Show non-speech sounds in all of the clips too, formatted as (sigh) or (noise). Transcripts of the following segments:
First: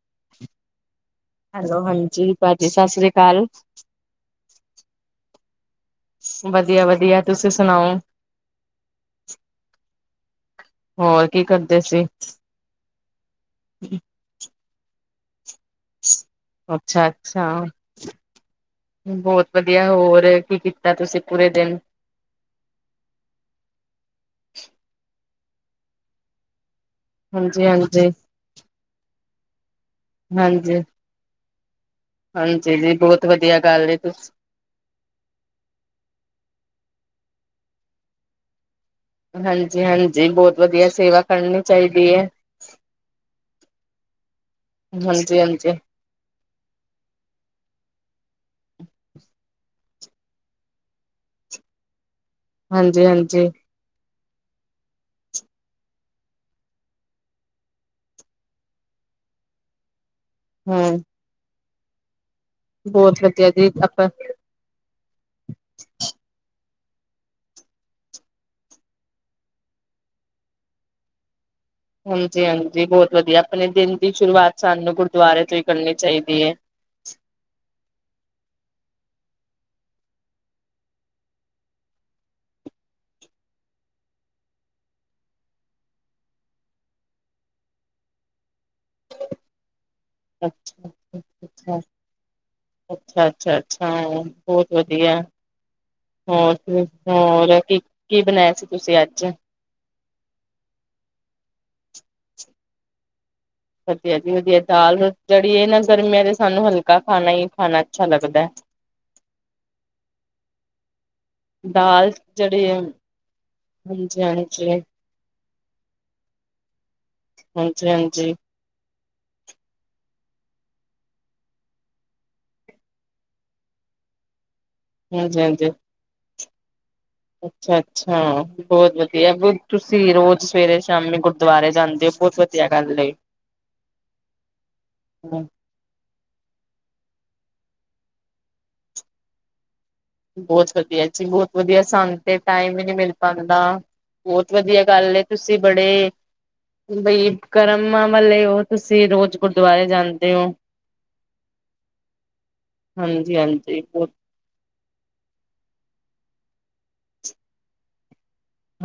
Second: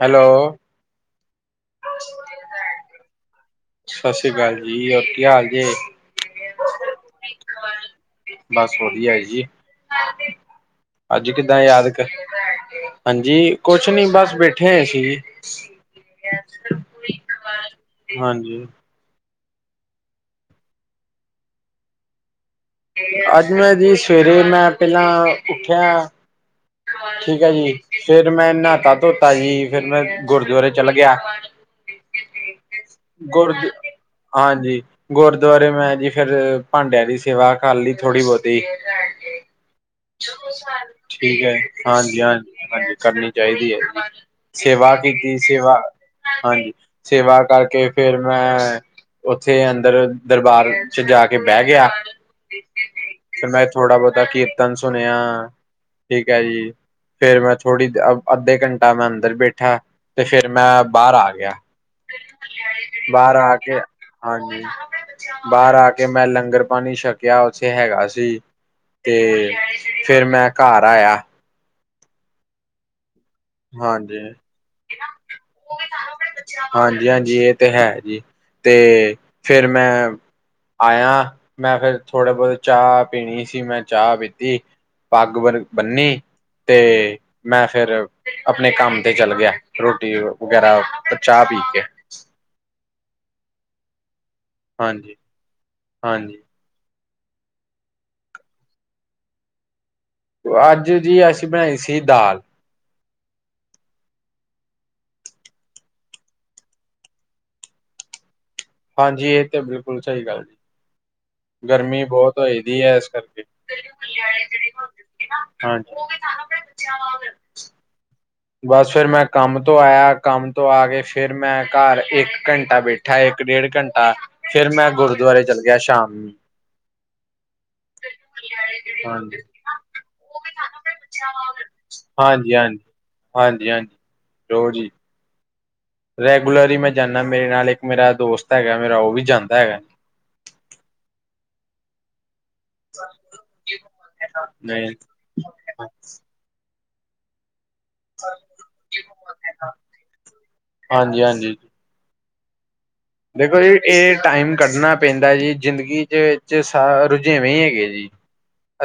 Hello. Hello ਹਾਂਜੀ, ਭੈਜੀ ਸਸਰੀ ਕਾਲ। ਸਛੀ ਕਾਲ ਜੀ ਹੋਰ ਕੀ ਹਾਲ ਜੇ? ਵਧੀਆ- ਵਧੀਆ ਤੁਸੀਂ ਸੁਣਾਓ? ਬਸ ਵਧੀਆ ਜੀ ਹੋਰ ਅੱਜ ਕੀ ਕਿੱਦਾਂ ਕਰਦੇ ਯਾਦਕ ਸੀ ਹਾਂਜੀ, ਕੁਛ ਨੀ ਬਸ ਬੈਠੇ ਹਾਂ ਅਸੀਂ ਜੀ। ਅੱਛਾ -ਅੱਛਾ। ਹਾਂਜੀ, ਬੋਤ ਵਧੀਆ ਹੋਰ, ਕੀ ਕੀਤਾ ਤੁਸੀ ਪੂਰੇ ਦਿਨ? ਅੱਜ ਮੈਂ ਜੀ ਸਵੇਰੇ ਮੈਂ ਪੈਲਾਂ ਉੱਠਿਆ ਠੀਕ ਆ ਹਾਂਜੀ ਜੀ ਹਾਂਜੀ ਫੇਰ ਮੈਂ ਨਹਾਤਾ ਧੋਤਾ ਜੀ, ਫੇਰ ਮੈਂ ਗੁਰਦੁਆਰੇ ਹਾਂਜੀ ਚਲਾ ਗੇਆ। ਹਾਂਜੀ ਜੀ ਬਹੁਤ (unintelligible) ਗੁਰ (unintelligible) ਵਧੀਆ ਗੱਲ ਏ ਤੁਸੀਂ ਹਾਂਜੀ। ਗੁਰਦੁਆਰੇ ਮੈਂ ਜੀ ਫਿਰ ਭਾਂਡਿਆਂ ਦੀ ਸੇਵਾ ਕਰ ਲਈ ਥੋੜੀ ਬੌਤੀ। ਹਾਂਜੀ -ਹਾਂਜੀ ਬੋ ਠੀਕ ਆ ਜੀ ਹਾਂਜੀ -ਹਾਂਜੀ -ਹਾਂਜੀ ਕਰਨੀ ਚਾਹੀਦੀ ਏ। ਸੇਵਾ ਕੀਤੀ ਹਾਂਜੀ ਹਾਂਜੀ ਸੇਵਾ ਹਾਂਜੀ, ਸੇਵਾ ਕਰਕੇ ਫੇਰ ਮੈਂ ਉੱਥੇ ਅੰਦਰ ਦਰਬਾਰ ਚ ਜਾ ਕੇ ਬੈ ਗਿਆ। ਹਾਂਜੀ ਫਿਰ -ਹਾਂਜੀ। ਮੈਂ ਥੋੜਾ ਬੋਤਾ ਕੀਰਤਨ ਸੁਣਿਆ ਠੀਕ ਆ ਜੀ, ਫੇਰ ਮੈਂ ਥੋੜੀ ਕ ਅੱਧੇ ਘੰਟਾ ਮੈਂ ਅੰਦਰ ਬੈਠਾ। ਤੇ ਫਿਰ ਮੈਂ ਹਮ ਬਾਰ ਆ ਗਿਆ। ਬਹੁਤ ਬਾਰ ਵਧੀਆ ਆ ਜੀ ਕੇ, ਆਪਾਂ ਹਾਂਜੀ- ਬਾਰ ਆ ਕੇ ਮੈਂ ਲੰਗਰ ਪਾਣੀ ਛਕਿਆ ਉੱਥੇ ਹੈਗਾ ਸੀ। ਤੇ ਫੇਰ ਮੈਂ ਘਰ ਆਇਆ। ਹਾਂਜੀ -ਹਾਂਜੀ ਬੋਤ ਵਧੀਆ ਆਪਣੇ ਦਿਨ ਦੀ ਹਾਂਜੀ ਸ਼ੁਰੂਆਤ ਸਾਨੂੰ ਗੁਰਦੁਆਰੇ ਤੋ ਈ ਕਰਨੀ ਚਾਹੀਦੀ ਏ। ਹਾਂਜੀ -ਹਾਂਜੀ ਏ ਤੇ ਹੈ ਜੀ, ਤੇ ਫਿਰ ਮੈਂ ਆਇਆ, ਮੈਂ ਫਿਰ ਥੋੜੇ ਬੌਤੇ ਚਾਅ ਪੀਣੀ ਸੀ ਮੈਂ ਚਾਹ ਪੀਤੀ। ਪੱਗ ਬ ਬੰਨੀ ਤੇ ਮੈਂ ਫਿਰ ਆਪਣੇ ਕੰਮ ਤੇ ਚਲ ਗਿਆ ਰੋਟੀ, ਵਗੈਰਾ ਅੱਛਾ ਤੇ ਚਾਅ ਪੀ ਅੱਛਾ ਕੇ। ਅੱਛਾ ਛਾ -ਛਾ ਬੋਤ ਹਾਂਜੀ ਵਧੀਆ, ਹਾਂਜੀ ਹੋਰ। ਹੋਰ ਕੀ ਕੀ ਬਣਿਆ ਸੀ ਤੁਸੀਂ ਅੱਜ? ਅੱਜ ਜੀ ਅਸੀਂ ਬਣਾਈ ਸੀ ਦਾਲ। ਵਧੀਆ ਜੀ ਵਧੀਆ ਦਾਲ ਜਹੜੀ ਏ ਨਾ ਗਰਮੀਆਂ ਦੇ ਸਾਨੂੰ ਹਲਕਾ ਖਾਣਾ ਹੀ ਖਾਣਾ ਅੱਛਾ ਲੱਗਦਾ। ਹਾਂਜੀ ਏ ਤੇ ਬਿਲਕੁਲ ਸ ਗਰਮੀ ਦਾਲ ਬੋਤ ਹੋ ਜਿਹੜੀ ਰਹੀ ਹੈ ਇਸ ਕਰਕੇ ਹਾਂਜੀ ਹਾਂਜੀ ਹਾਂਜੀ ਹਾਂਜੀ (unintelligible) ਹਾਂਜੀ -ਹਾਂਜੀ। ਬਸ ਫਿਰ ਮੈਂ ਕੰਮ ਤੋਂ ਆਇਆ ਕੰਮ ਤੋਂ ਆ ਕੇ ਫਿਰ ਮੈਂ ਘਰ ਇੱਕ ਘੰਟਾ ਬੈ ਠਾ ਇੱਕ- ਡੇਢ ਘੰਟਾ, ਫਿਰ ਮੈਂ ਗੁਰਦੁਆਰੇ ਚੱਲ ਹਾਂਜੀ ਗਿਆ ਸ਼ਾਮ ਨ ਅੱਛਾ -ਅੱਛਾ। ਬਹੁਤ ਵਧੀਆ ਹਾਂਜੀ, ਬੋ ਤੁਸੀਂ ਰੋਜ਼ ਸਵੇਰੇ ਸ਼ਾਮੀ ਗੁਰਦੁਆਰੇ ਜਾਂਦੇ ਓ ਬਹੁਤ ਵਧੀਆ ਗੱਲ ਏ। ਹਾਂਜੀ -ਹਾਂਜੀ ਰੋ ਜੀ। (unintelligible) ਰੈਗੂਲਰਲ ਮੈਂ ਜਾਂਦਾ ਮੇਰੇ ਨਾਲ ਇੱਕ ਮੇਰਾ ਦੋਸਤ ਹੈਗਾ ਮੇਰਾ। ਓ ਵੀ ਜਾਂਦਾ ਹੈਗਾ। ਬਹੁਤ ਵਧੀਆ ਜੀ, ਬਹੁਤ ਵਧੀਆ ਸ਼ਾਨ। ਤੇ ਟਾਈਮ ਵੀ ਨਹੀਂ ਮਿਲ ਪਾਉਂਦਾ। ਬਹੁਤ ਵਧੀਆ ਗੱਲ ਏ ਤੁਸੀਂ ਬੜੇ। ਬਈ। ਕਰਮਾਂ ਵਾਲੇ ਉਹ ਤੁਸੀਂ ਰੋਜ਼ ਗੁਰਦੁਆਰੇ ਜਾਂਦੇ ਹੋ। ਹਾਂਜੀ-ਹਾਂਜੀ। ਹਾਂਜੀ ਦੇਖੋ ਜੀ, ਹਾਂਜੀ ਇਹ ਟਾਈਮ ਕੱਢਣਾ ਪੈਂਦਾ ਜੀ। ਜ਼ਿੰਦਗੀ 'ਚ ਵਿੱਚ ਸ ਰੁਝੇਵੇਂ ਹੈਗੇ ਜੀ।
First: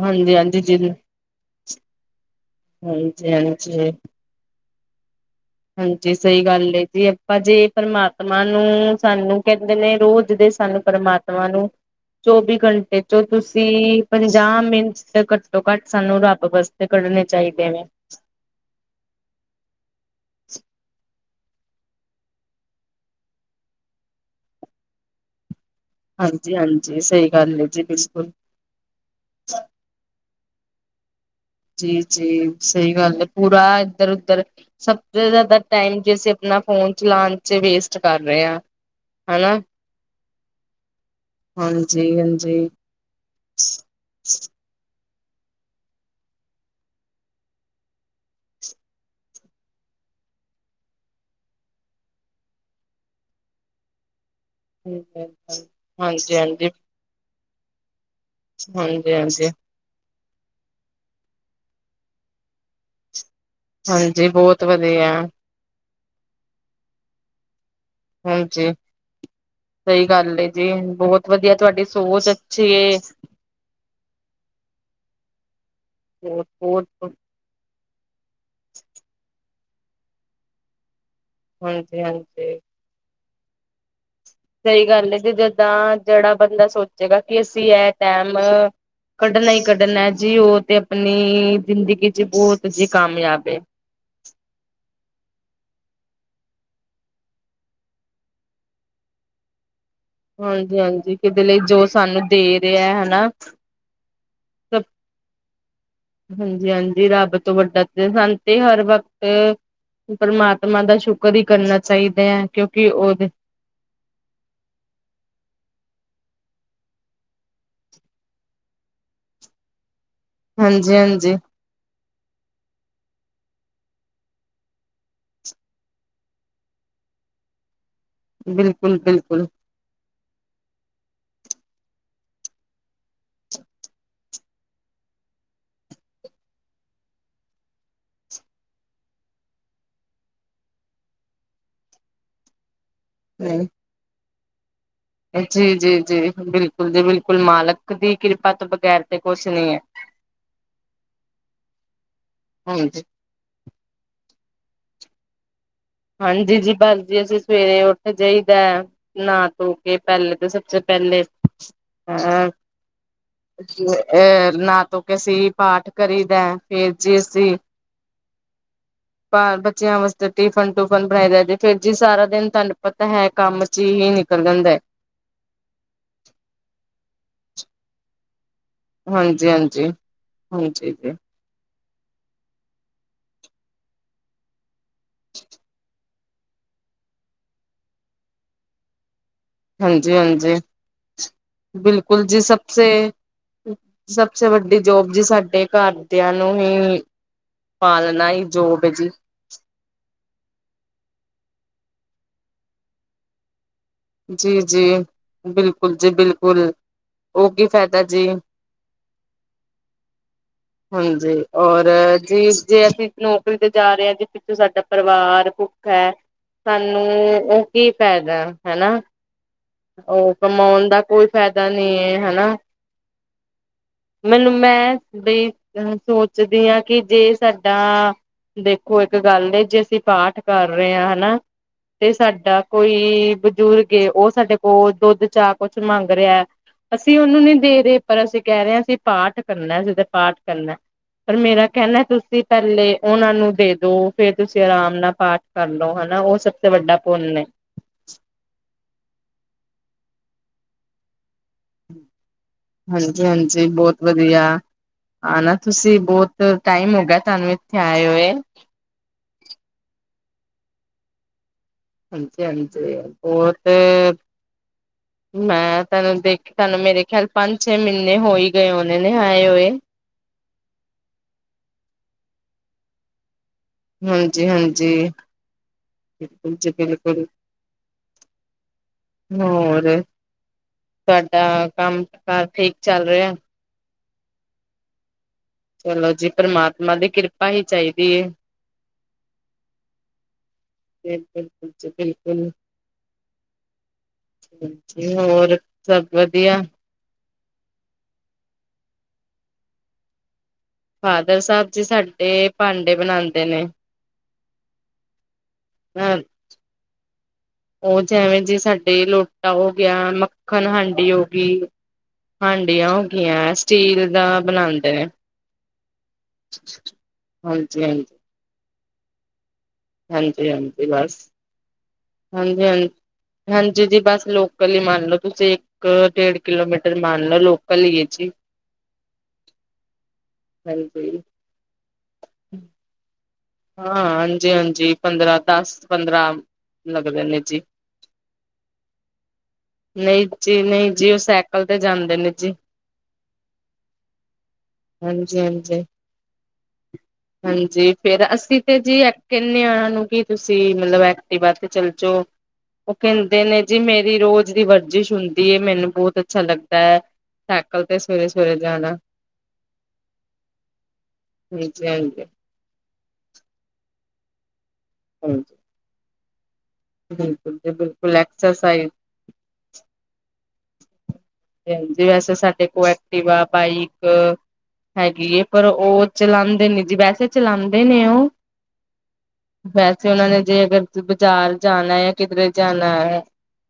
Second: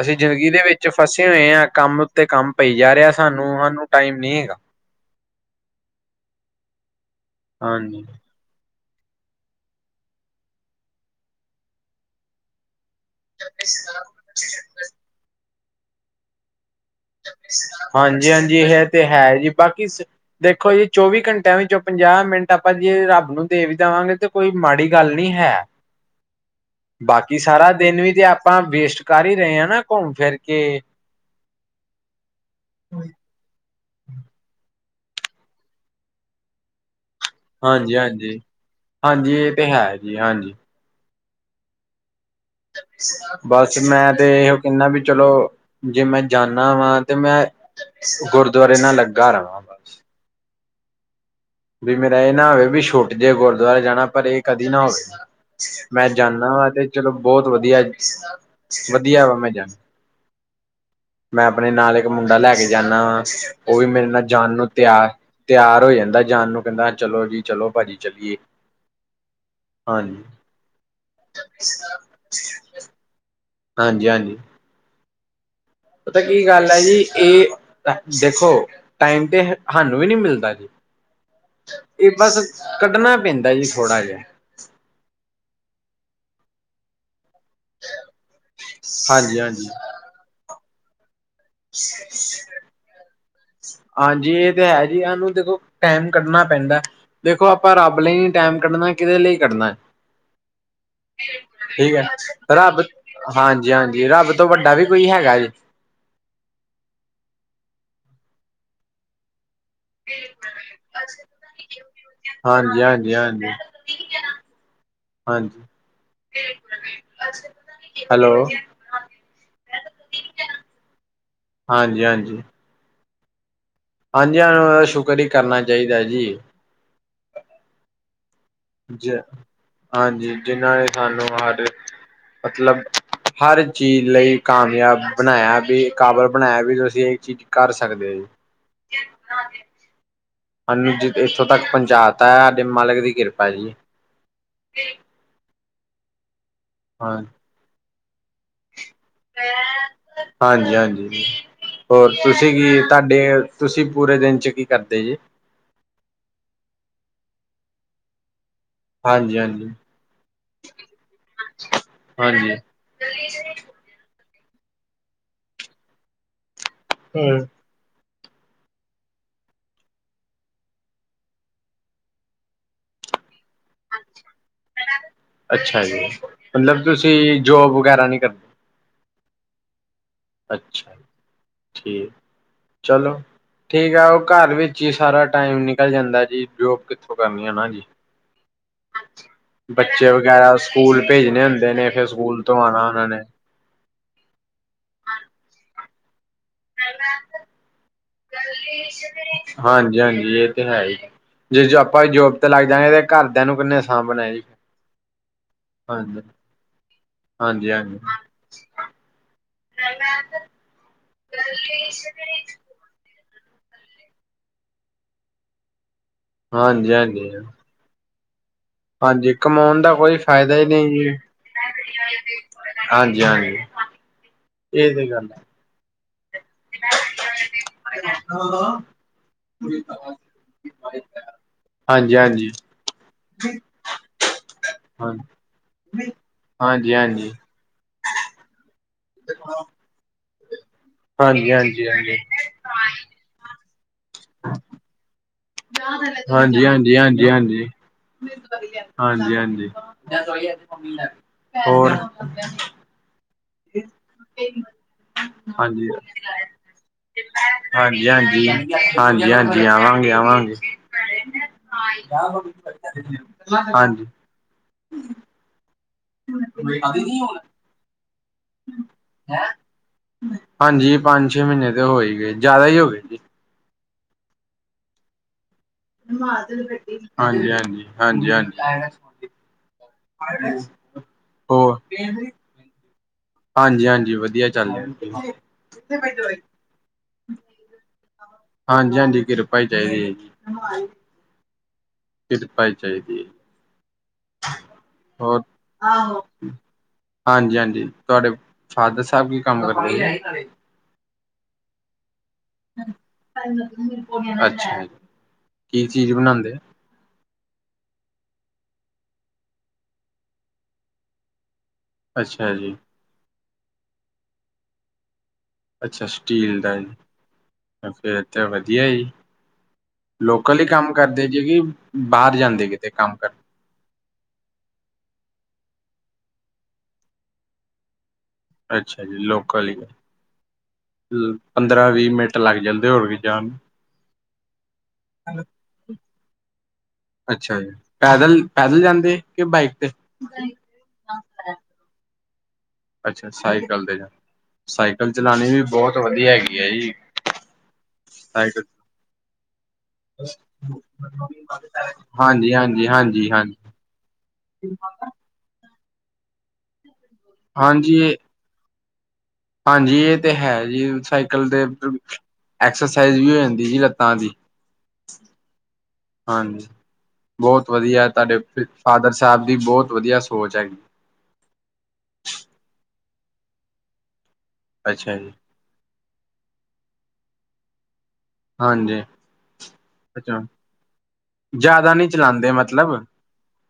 ਅਸੀਂ ਜ਼ਿੰਦਗੀ ਹਾਂਜੀ ਦੇ ਜੀ ਵਿੱਚ ਫਸੇ ਹੋਏ ਹਾਂ, ਕੰਮ ਉੱਤੇ ਕੰਮ ਪਈ ਜਾ ਰਿਹਾ ਹਾਂਜੀ ਸਾਨੂੰ, ਹਾਂਜੀ ਸਾਨੂੰ ਟਾਈਮ ਨਹੀਂ ਹੈਗਾ। ਹਾਂਜੀ ਸਹੀ ਗੱਲ ਹੈ ਜੀ। ਆਪਾਂ ਜੇ ਹਾਂਜੀ, ਪਰਮਾਤਮਾ ਨੂੰ (unintelligible) ਸਾਨੂੰ ਕਹਿੰਦੇ ਨੇ ਰੋਜ਼ ਦੇ ਸਾਨੂੰ ਪਰਮਾਤਮਾ ਨੂੰ ਚੌਵੀ ਘੰਟੇ ਜੋ ਤੁਸੀਂ ਪੰਜਾਹ ਮਿੰਟ ਘੱਟੋ -ਘੱਟ ਸਾਨੂੰ ਰੱਬ ਬਸ ਹਾਂਜੀ-ਹਾਂਜੀ ਇਹ ਤੇ ਹੈ ਜੀ, ਬਾਕੀ ਦੇਖੋ ਜੀ, ਚੌਵੀ ਘੰਟਿਆਂ ਵਿਚ ਪੰਜਾਹ ਮਿੰਟ ਆਪਾਂ ਜੇ ਰੱਬ ਨੂੰ ਦੇ ਵੀ ਦੇਵਾਂਗੇ ਤਾਂ ਕੋਈ ਮਾੜੀ ਗੱਲ ਨਹੀਂ ਹੈ। ਹਾਂਜੀ-ਹਾਂਜੀ ਸਹੀ ਬਾਕੀ ਗੱਲ ਹੈ ਸਾਰਾ ਜੀ ਦਿਨ ਵੀ ਤੇ ਬਿਲਕੁਲ। ਆਪਾਂ ਵੇਸਟ ਕਰ ਹੀ ਰਹੇ ਹਾਂ ਨਾ ਘੁੰਮ ਫਿਰ ਕੇ ਜੀ-ਜੀ ਸਹੀ ਗੱਲ ਹੈ, ਪੂਰਾ ਇੱਧਰ- ਉੱਧਰ ਸਭ ਤੋਂ ਜ਼ਿਆਦਾ ਟਾਈਮ ਜੇ ਅਸੀਂ ਆਪਣਾ ਫੋਨ ਚਲਾਣ 'ਚ ਹਾਂਜੀ ਵੇਸਟ ਕਰ ਹਾਂਜੀ ਰਹੇ ਆ। ਹਾਂਜੀ ਇਹ ਹਨਾ? ਤੇ ਹੈ ਜੀ ਹਾਂਜੀ ਹਾਂਜੀ-ਹਾਂਜੀ। ਬਸ ਮੈਂ ਤੇ ਇਹੋ ਕਹਿੰਦਾ ਵੀ ਚਲੋ ਜੇ ਮੈਂ ਜਾਂਦਾ ਵਾ ਤੇ ਮੈਂ ਗੁਰਦੁਆਰੇ ਨਾਲ ਲੱਗਾ ਰਵਾਂ। ਬਸ ਵੀ ਮੇਰਾ ਇਹ ਨਾ ਹੋਵੇ ਵੀ ਛੁੱਟ ਜੇ ਗੁਰਦੁਆਰੇ ਜਾਣਾ ਪਰ ਇਹ ਕਦੀ ਨਾ ਹੋਵੇ। ਹਾਂਜੀ-ਹਾਂਜੀ, ਮੈਂ ਜਾਂਦਾ ਹਾਂਜੀ-ਹਾਂਜੀ, ਵਾਂ ਤੇ ਚਲੋ ਬਹੁਤ ਵਧੀਆ ਹਾਂਜੀ ਹਾਂਜੀ ਵਧੀਆ ਵਾ ਹਾਂਜੀ ਮੈਂ ਜਾ ਮੈਂ ਆਪਣੇ ਨਾਲ ਇੱਕ ਮੁੰਡਾ ਲੈ ਕੇ ਜਾਂਨਾ ਵਾਂ, ਉਹ ਵੀ ਮੇਰੇ ਨਾਲ ਹਾਂਜੀ ਜਾਣ ਬਹੁਤ ਨੂੰ ਵਧੀਆ। ਤਿਆਰ ਤਿਆਰ ਹੋ ਜਾਂਦਾ ਜਾਣ ਨੂੰ, ਕਹਿੰਦਾ, ਚਲੋ ਜੀ ਚਲੋ ਭਾਜੀ। ਚਲੀਏ ਹਾਂਜੀ। ਸਹੀ ਹਾਂਜੀ ਗੱਲ ਏ ਜੀ। ਬਹੁਤ ਵਧੀਆ ਤੁਹਾਡੀ ਸੋਚ ਅੱਛੀ ਏ। ਹਾਂਜੀ-ਹਾਂਜੀ। ਪਤਾ ਕੀ ਗੱਲ ਹੈ ਜੀ ਬਹੁਤ-ਬਹੁਤ ਇਹ ਦੇਖੋ, ਟਾਈਮ ਤੇ ਹਾਨੂੰ ਵੀ ਨਈ ਮਿਲਦਾ ਜੀ, ਇਹ ਬਸ ਹਾਂਜੀ-ਹਾਂਜੀ। ਕੱਢਣਾ ਪੈਂਦਾ ਜੀ, ਥੋੜਾ ਜਿਹਾ। ਸਹੀ ਗੱਲ ਹੈ ਜੀ, ਜਿੱਦਾਂ ਜਿਹੜਾ ਬੰਦਾ ਸੋਚ ਜਗਾ ਕਿ ਅਸੀਂ ਇਹ ਟਾਈਮ ਕੱਢਣਾ ਹੀ ਹਾਂਜੀ-ਹਾਂਜੀ ਹਾਂਜੀ ਕੱਢਣਾ, ਜੀ ਉਹ ਤੇ ਆਪਣੀ ਜ਼ਿੰਦਗੀ 'ਚ ਬੋਤ ਹਜੇ ਕਾਮਯਾਬ ਏ। ਹਾਂਜੀ ਏ ਤੇ ਹੈ ਜੀ, ਹਾ ਨੂੰ ਦੇਖੋ ਟੈਮ ਕੱਢਨਾ ਪੈਂਦੈ। ਦੇਖੋ ਆਪਾ ਰੱਬ ਲਈ ਟੈਮ ਕੱਢਨਾ ਏ, ਕਿਦੇ ਲਈ ਕੱਢਨੈ ਹਾਂਜੀ, ਹਾਂਜੀ ਕਿਦੇ ਲਈ, ਜੋ ਸਾਨੂੰ ਦੇ ਰੇਐ, ਹਨਾ? ਜੀ ਹਾਂਜੀ, ਰੱਬ ਤੋਂ ਵੱਡਾ ਵੀ ਕੋਈ ਹੈਗਾ ਜੇ? ਹਾਂਜੀ, ਹਾਂਜੀ ਰੱਬ ਤੋ ਵੱਡਾ ਤੇ ਸਾਨੂੰ ਤੇ ਹਰ ਵਕਤ - ਪਰਮਾਤਮਾ ਦਾ ਸ਼ੁਕਰ ਈ ਕਰਨਾ ਚਾਹੀਦੈ ਕਿਓਕਿ ਹਾਂਜੀ-ਹਾਂਜੀ-ਹਾਂਜੀ ਓਦੇ (unintelligible) ਹਾਂਜੀ, ਹੈਲੋ। (unintelligible) ਹਾਂਜੀ, ਹਾਂਜੀ। ਹਾਂਜੀ, ਹਾਂਜੀ। ਹਾਂਜੀ ਹਾਂ, ਸ਼ੁਕਰ ਈ ਕਰਨਾ ਚਾਹੀਦਾ ਜੀ। ਜ ਬਿਲਕੁਲ-ਬਿਲਕੁਲ। ਹਾਂਜੀ। ਜਿਨਾਂ ਨੇ ਸਾਨੂੰ ਹਰ ਮਤਲਬ ਹਰ ਚੀਜ਼ ਲਈ ਕਾਮਯਾਬ ਬਣਾਇਆ ਵੀ, ਕਾਬਲ ਬਣਾਇਆ ਵੀ ਤੁਸੀਂ ਇਹ ਚੀਜ਼ ਕਰ ਸਕਦੇ ਹੋ ਜੀ। (unintelligible) ਸਾਨੂੰ ਜੇ ਇੱਥੋਂ ਤੱਕ ਪਹੁੰਚਾਤਾ ਹੈ। ਸਾਡੇ ਮਾਲਕ ਦੀ ਕਿਰਪਾ ਹੈ ਨਹੀਂ ਜੀ। ਜੀ, ਜੀ, ਜੀ ਬਿਲਕੁਲ ਜੀ ਹਾਂ ਬਿਲਕੁਲ, ਮਾਲਕ ਦੀ ਕਿਰਪਾ ਤੋਂ ਬਗੈਰ ਤੇ ਕੁਛ ਨਹੀਂ ਹੈ ਹਾਂਜੀ-ਹਾਂਜੀ, ਹੋਰ ਤੁਸੀਂ ਕੀ ਹਾਂਜੀ ਤੁਹਾਡੇ ਤੁਸੀਂ ਪੂਰੇ ਦਿਨ 'ਚ ਕੀ ਕਰਦੇ ਜੇ? ਹਾਂਜੀ ਜੀ, ਬਸ ਜੀ ਅਸੀਂ ਸਵੇਰੇ ਉੱਠ ਜਾਈਦਾ। ਨਾ ਹਾਂਜੀ-ਹਾਂਜੀ, ਧੋਕੇ ਪਹਿਲੇ ਤਾਂ ਸਭ ਤੋਂ ਪਹਿਲੇ ਹਾਂ ਹਾਂਜੀ ਅਹ ਨਹਾ ਧੋਕੇ ਅਸੀਂ ਪਾਠ ਕਰੀ ਦਾ ਫੇਰ ਜੀ ਹਾਂਜੀ ਅਸੀਂ ਪਰ ਬੱਚਿਆਂ ਵਾਸਤੇ ਟਿਫਨ ਟੂਫਨ ਬਣਾਈ ਦਾ ਜੇ ਫਿਰ ਜੀ ਸਾਰਾ ਦਿਨ ਤਹਾਨੂੰ ਪਤਾ ਹੈ ਕੰਮ ਜੀ ਹੀ ਨਿਕਲ ਜਾਂਦਾ ਐ। ਅੱਛਾ ਜੀ, ਮਤਲਬ ਤੁਸੀ ਜੋਬ ਵਗੈਰਾ ਨੀ ਕਰਦੇ। ਹਾਂਜੀ-ਹਾਂਜੀ। ਅੱਛਾ, ਠੀਕ ਐ, ਚਲੋ ਠੀਕ ਆ, ਓ ਘਰ ਵੀ ਚ ਸਾਰਾ ਟਾਈਮ ਨਿਕਲ ਜਾਂਦਾਂ ਜੀ, ਜੋਬ ਕਿੱਥੋਂ ਕਰਨੀ ਆ ਨਾ ਜੀ। ਬੱਚੇ ਹਾਂਜੀ-ਹਾਂਜੀ, ਵਗੈਰਾ ਸਕੂਲ ਭੇਜਨੇ ਹੁੰਦੇ ਨੇ, ਫੇਰ ਸਕੂਲ ਤੋ ਆਨਾ ਓਨਾਂ ਨੇ। ਸਬਸੇ ਵੱਡੀ ਜੋਬ ਜੀ ਸਾਡੇ ਘਰ ਬੱਚੇਆ ਨੂੰ ਹੀ ਪਾਲਨਾ ਈ ਜੋਬ ਏ ਜੀ। ਹਾਂਜੀ, ਹਾਂਜੀ ਏ ਤੇ ਹੈਈ, ਜੇ ਆਪਾ ਜੋਬ ਤੇ ਲੱਗ ਜਾਂਗੇ ਤੇ ਘਰਦਿਆ ਨੂੰ ਕਿੰਨੇ ਸਾਂਭਣਾ ਹੈ ਜੀ, ਜੀ, ਬਿਲਕੁਲ ਜੀ ਹਾਂਜੀ। ਬਿਲਕੁਲ ਓ ਕੀ ਹਾਂਜੀ ਹਾਂਜੀ ਫੈਦਾ ਜੀ। ਹਾਂਜੀ ਔਰ (unintelligible) ਜੀ ਜੇ ਅਸੀ ਨੌਕਰੀ ਤੇ ਜਾ ਰੇ ਆਂ ਜੇ ਪਿੱਛੋਂ ਸਾਡਾ ਪਰਿਵਾਰ ਭੁੱਖਾ ਐ ਹਾਂਜੀ ਸਾਨੂੰ ਹਾਂਜੀ। ਓ ਕੀ ਫੈਦਾ ਐ ਹੈਨਾ। ਹਾਂਜੀ, ਕਮੋਨ ਓ ਕਮੋਨ ਦਾ ਕੋਈ ਫੈਦਾ ਨੀ ਏ, ਹਨਾ। ਹਾਂਜੀ ਹਾਂਜੀ। ਮੈਨੂੰ ਇਹ ਮੈਂ ਤੇ ਗੱਲ ਹੈ ਬਈ ਹੁਨ ਸੋਚਦੀ ਆਂ ਕਿ ਜੇ ਸਾਡਾ ਦੇਖੋ ਏਕ ਗੱਲ ਏ ਜੇ ਅਸੀ ਪਾਠ ਕਰ ਰੇਆ, ਹਨਾ ਤੇ ਹਾਂਜੀ ਹਾਂਜੀ ਸਾਡਾ ਕੋਈ ਬਜ਼ੁਰਗ ਏ, ਓ ਸਾਡੇ ਓ ਹਾਂ ਦੋਧ, ਚਾ ਕੋਛ ਮੰਗ ਰੇਆ, ਹਾਂਜੀ ਅਸੀ ਹਾਂਜੀ। ਓਨੂੰ ਨੀ ਦੇ ਰੇ ਪਰ ਅਸੀ ਕੈ ਰੇਆਂ ਅਸੀ ਪਾਠ ਕਰਨਾ, ਅਸੀ ਤੇ ਪਾਠ ਕਰਨਾ ਪਰ ਹਾਂਜੀ ਮੇਰਾ ਹਾਂਜੀ ਕਹਨਾ ਤੁਸੀ ਪੈਲੇ ਉਨਾਂ ਨੂੰ ਦੇ ਹਾਂਜੀ ਦੋ, ਫੇਰ ਤੁਸੀ ਆਰਾਮ ਨਾਲ ਪਾਠ ਕਰ ਲਓ ਹਨਾ ਉਹ ਸਭ ਹਾਂਜੀ, ਹਾਂਜੀ, ਤੋਂ ਵੱਡਾ ਹਾਂਜੀ, ਪੁੰਨ ਏ। ਹਾਂਜੀ। ਹਾਂਜੀ-ਹਾਂਜੀ, ਹੋਰ (unintelligible) ਜੀ ਬੋਤ ਵਦੀਆ, ਆਨਾ ਹਾਂਜੀ ਤੁਸੀ ਬੋਤ ਟਾਈਮ ਹੋ ਗਿਆ ਤਾਨੂੰ ਏੱਥੇ ਆਏ ਹਾਂਜੀ ਹੋਏ। ਹਾਂਜੀ ਹਾਂਜੀ, ਹਾਂਜੀ, ਆਵਾਂਗੇ, ਆਵਾਂਗੇ। ਹਾਂਜੀ ਹਾਂਜੀ ਬਹੁਤ ਹਾਂਜੀ। ਮੈਂ ਤੈਨੂੰ ਦੇਖਿਆਂ ਮੇਰੇ ਖਿਆਲ ਪੰਜ ਛੇ ਮਹੀਨੇ ਹੋ ਹੀ ਗਏ ਹੋਨੇ ਨੇ ਆਏ ਹੋਏ। ਹਾਂਜੀ ਪੰਜ-ਛੇ ਮਹੀਨੇ ਤੇ ਹੋ ਹੀ ਗਏ, ਜਾਦਾ ਹੀ ਹੋ ਗਏ ਜੀ। ਹਾਂਜੀ-ਹਾਂਜੀ। ਹਾਂਜੀ, ਹਾਂਜੀ, ਹਾਂਜੀ, ਹਾਂਜੀ। ਹੋਰ ਤੁਹਾਡਾ ਕੰਮ ਕਾਰ ਠੀਕ ਚੱਲ ਰਿਹਾ? ਹਾਂਜੀ-ਹਾਂਜੀ, ਵਧੀਆ ਚੱਲ ਰੇਆ। ਚਲੋ ਜੀ ਪਰਮਾਤਮਾ ਦੀ ਕਿਰਪਾ ਹੀ ਚਾਈਦੀ ਏ। ਹਾਂਜੀ-ਹਾਂਜੀ, ਕਿਰਪਾ ਹੀ ਚਾਈਦੀ ਏ ਜੀ। ਬਿਲਕੁਲ ਜੀ ਬਿਲਕੁਲ। ਕਿਰਪਾ ਹੀ ਚਾਹੀਦੀ ਹੈ ਹੋਰ ਸਭ ਵਧੀਆ? ਹਾਂਜੀ-ਹਾਂਜੀ, ਤੁਵਾਡੇ ਫਾਦਰ ਸਾਬ ਕੀ ਕੰਮ ਕਰਦੇ ਨੇ? ਫਾਦਰ ਸਾਬ ਜੀ ਸਾਡੇ ਭਾਂਡੇ ਬਣਾਉਂਦੇ ਨੇ ਅੱਛਾ ਜੀ, ਕੀ ਚੀਜ਼ ਬਨਾਂਦੇ ਐ? ਓ ਜੈਵੇਂ ਜੇ ਸਾਡੇ ਲੋਟਾ ਹੋ ਗਿਆ, ਮੱਖਣ-ਹਾਂਡੀ ਹੋ ਗੀ। ਅੱਛਾ ਜੀ ਹਾਂਡੀਆਂ ਹੋਗੀਆਂ, ਸਟੀਲ ਦਾ ਬਨਾਂਦੇ ਨੇ। ਅੱਛਾ ਸਟੀਲ ਦਾ, ਹਾਂਜੀ ਹਾਂਜੀ ਫੇਰ ਤੇ ਵਦਿਆ ਜੀ। ਹਾਂਜੀ ਲੋਕਲ ਈ ਹਾਂਜੀ ਕੰਮ ਬਸ ਕਰਦੇ ਜੀ ਕਿ, ਬਾਹਰ ਹਾਂਜੀ ਜਾਂਦੇ ਹਾਂਜੀ ਕਿਤੇ ਕੰਮ ਕਰਨ ਹਾਂਜੀ ਜੀ, ਬੱਸ ਲੋਕਲ ਈ ਮੰਨ ਲੋ ਤੁਸੀ। ਇੱਕ ਡੇੜ ਕਿਲੋਮੀਟਰ ਮੰਨ ਲੋ, ਲੋਕਲ ਈ ਏ ਜੀ। ਅੱਛਾ ਜੀ, ਲੋਕਲ ਈ ਏ, ਹਾਂਜੀ ਲ ਪੰਦਰਾਂ-ਵੀ ਮਿੰਟ ਲੱਗ ਜਾਂਦੇ ਹੋਰ ਵੀ ਜਾਨ ਹਾਂ, ਹਾਂਜੀ-ਹਾਂਜੀ, ਪੰਦਰਾਂ, ਦੱਸ, ਪੰਦਰਾਂ ਲੱਗਦੇ ਨੇ ਅੱਛਾ ਜੀ, ਪੈਦਲ ਪੈਦਲ ਜਾਂਦੇ, ਕਿ ਬਾਈਕ ਤੇ ਨਹੀਂ ਜੀ ਨਹੀਂ ਜੀ, ਉਹ ਸਾਈਕਲ ਤੇ ਜਾਂਦੇ ਨੇ ਜੀ ਅੱਛਾ, ਸਾਈਕਲ ਤੇ, ਸਾਈਕਲ ਹਾਂਜੀ ਚਲਾਣੀ ਵੀ ਹਾਂਜੀ। ਬਹੁਤ ਵਧੀਆ ਹੈਗੀ ਐ ਜੀ ਹਾਂਜੀ ਫੇਰ ਅਸੀ ਅਸੀਂ ਸਾਈਕਲ ਤੇ ਜੀ ਕਹਿੰਦੇ ਹਾਂ ਉਹਨਾਂ ਨੂੰ ਕਿ ਤੁਸੀਂ ਮਤਲਬ ਐਕਟਿਵਾ ਤੇ ਚੱਲੇ ਜਾਓ, ਹਾਂਜੀ ਹਾਂਜੀ ਉਹ ਹਾਂਜੀ ਕਹਿੰਦੇ ਹਾਂਜੀ ਨੇ ਜੀ ਮੇਰੀ ਰੋਜ਼ ਦੀ ਵਰਜਿਸ਼ ਹੋਈ ਦੀ ਏ ਮੈਨੂੰ ਬਹੁਤ ਅੱਛਾ ਲੱਗਦਾ ਹੈ, ਸਾਈਕਲ ਤੇ ਹਾਂਜੀ ਸਵੇਰੇ ਸਵੇਰੇ ਜਾਣਾ ਹਾਂਜੀ ਇਹ ਤੇ ਹੈ ਜੀ, ਸਾਈਕਲ ਤੇ ਹਾਂਜੀ ਹਾਂਜੀ ਐਕਸਰਸਾਈਜ਼ ਵੀ ਹੋ ਜਾਂਦੀ ਜੀ ਲੱਤਾਂ ਦੀ ਹਾਂਜੀ ਹਾਂਜੀ ਬਿਲਕੁਲ ਬਹੁਤ ਜੀ ਵਧੀਆ ਬਿਲਕੁਲ ਤੁਹਾਡੇ ਫ ਐਕਸਰਸਾਈਜ਼ ਫਾਦਰ ਸਾਹਿਬ ਦੀ, ਬਹੁਤ ਵਧੀਆ ਸੋਚ ਹੈਗੀ ਵੈਸੇ ਸਾਡੇ ਕੋਲ ਐਕਟਿਵਾ ਬਾਈਕ ਅੱਛਾ ਜੀ ਹੈਗੀ ਹੈ ਪਰ ਉਹ ਚਲਾਉਂਦੇ ਨੇ ਜੀ, ਵੈਸੇ ਚਲਾਉਂਦੇ ਨੇ ਉਹ ਹਾਂਜੀ ਵੈਸੇ ਉਹਨਾਂ ਨੇ ਅੱਛਾ ਜੇ ਅਗਰ ਬਾਜ਼ਾਰ ਜ਼ਿਆਦਾ ਜਾਣਾ, ਨਹੀਂ ਜਾਂ ਕਿਧਰੇ ਚਲਾਉਂਦੇ ਜਾਣਾ ਮਤਲਬ ਹੈ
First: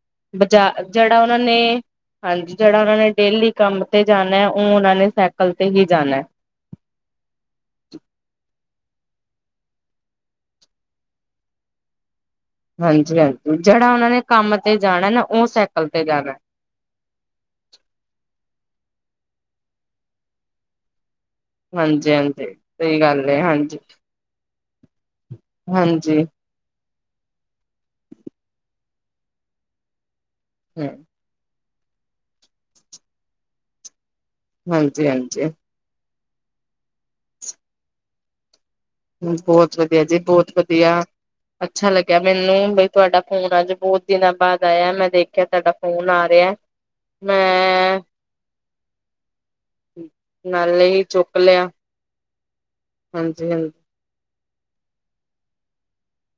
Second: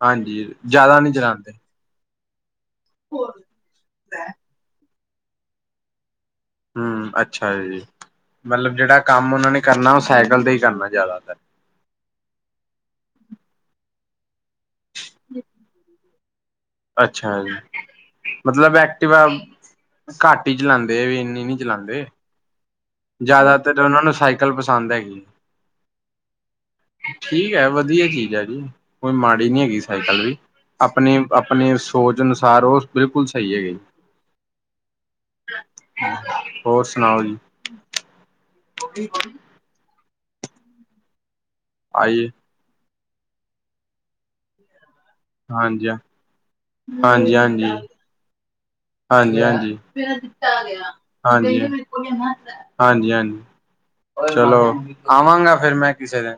ਹਾਂਜੀ ਬਜਾਰ, ਜ਼ਿਆਦਾ ਨਹੀਂ ਜਿਹੜਾ ਉਹਨਾਂ ਚਲਾਉਂਦੇ ਨੇ ਹਾਂਜੀ ਜਿਹੜਾ ਉਹਨਾਂ ਨੇ ਡੇਲੀ ਕੰਮ ਤੇ ਜਾਣਾ, ਉਹ ਉਹਨਾਂ ਨੇ ਸਾਈਕਲ ਤੇ ਹੀ ਜਾਣਾ ਹਮ ਅੱਛਾ ਏ ਜੀ, ਮਤਲਬ ਜਿਹੜਾ ਕੰਮ ਉਹਨਾਂ ਨੇ ਕਰਨਾ ਉਹ ਸਾਈਕਲ ਤੇ ਹੀ ਕਰਨਾ ਜ਼ਿਆਦਾਤਰ ਹਾਂਜੀ ਹਾਂਜੀ ਜਿਹੜਾ ਉਹਨਾਂ ਨੇ ਕੰਮ ਤੇ ਜਾਣਾ ਨਾ, ਉਹ ਸਾਈਕਲ ਤੇ ਜਾਣਾ ਅੱਛਾ ਜੀ, ਮਤਲਬ ਐਕਟਿਵਾ ਘੱਟ ਹੀ ਚਲਾਉਂਦੇ ਆ ਵੀ ਇੰਨੀ ਨੀ ਹਾਂਜੀ ਹਾਂਜੀ ਸਹੀ ਗੱਲ ਹੈ ਹਾਂਜੀ ਜ਼ਿਆਦਾਤਰ ਉਹਨਾਂ ਨੂੰ ਸਾਈਕਲ ਪਸੰਦ ਹੈਗੀ ਹਾਂਜੀ ਠੀਕ ਹੈ, ਵਧੀਆ ਚੀਜ਼ ਹੈ ਜੀ, ਕੋਈ ਮਾੜੀ ਨੀ ਹੈਗੀ ਸਾਈਕਲ ਵੀ, ਹਾਂਜੀ ਆਪਣੇ ਆਪਣੀ ਸੋਚ ਅਨੁਸਾਰ, ਉਹ ਬਿਲਕੁਲ ਸਹੀ ਹੈਗਾ ਜੀ ਹਾਂਜੀ ਹਾਂਜੀ ਹੋਰ ਸੁਣਾਓ ਜੀ ਬਹੁਤ ਵਧੀਆ ਜੀ, ਬਹੁਤ ਵਧੀਆ, ਅੱਛਾ ਲੱਗਿਆ ਆਈਏ ਮੈਨੂੰ, ਬ ਤੁਹਾਡਾ ਫੋਨ ਅੱਜ ਬਹੁਤ ਦਿਨਾਂ ਬਾਅਦ ਆਇਆ, ਮੈਂ ਦੇਖ ਕਿਆ ਤੁਹਾਡਾ ਹਾਂਜੀ ਫੋਨ ਆ ਰਿਹਾ, ਹਾਂਜੀ ਹਾਂਜੀ ਮੈਂ ਹਾਂਜੀ ਹਾਂਜੀ ਨਾਲੇ ਹੀ ਚੁੱਕ ਲਿਆ ਹਾਂਜੀ ਹਾਂਜੀ ਹਾਂਜੀ, ਚਲੋ ਆਵਾਂਗਾ ਫਿਰ ਮੈਂ ਕਿਸੇ ਦਿਨ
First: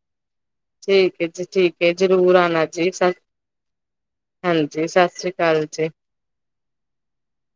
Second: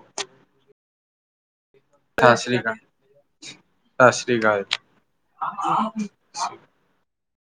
ਠੀਕ ਐ ਜੀ, ਠੀਕ ਜਰੂਰ ਸਤਿ ਸ੍ਰੀ ਆਉਣਾ ਅਕਾਲ ਜੀ ਸ, ਸਤਿ ਹਾਂਜੀ ਸਤਿ ਸ੍ਰੀ ਅਕਾਲ ਜੀ ਹਾਂ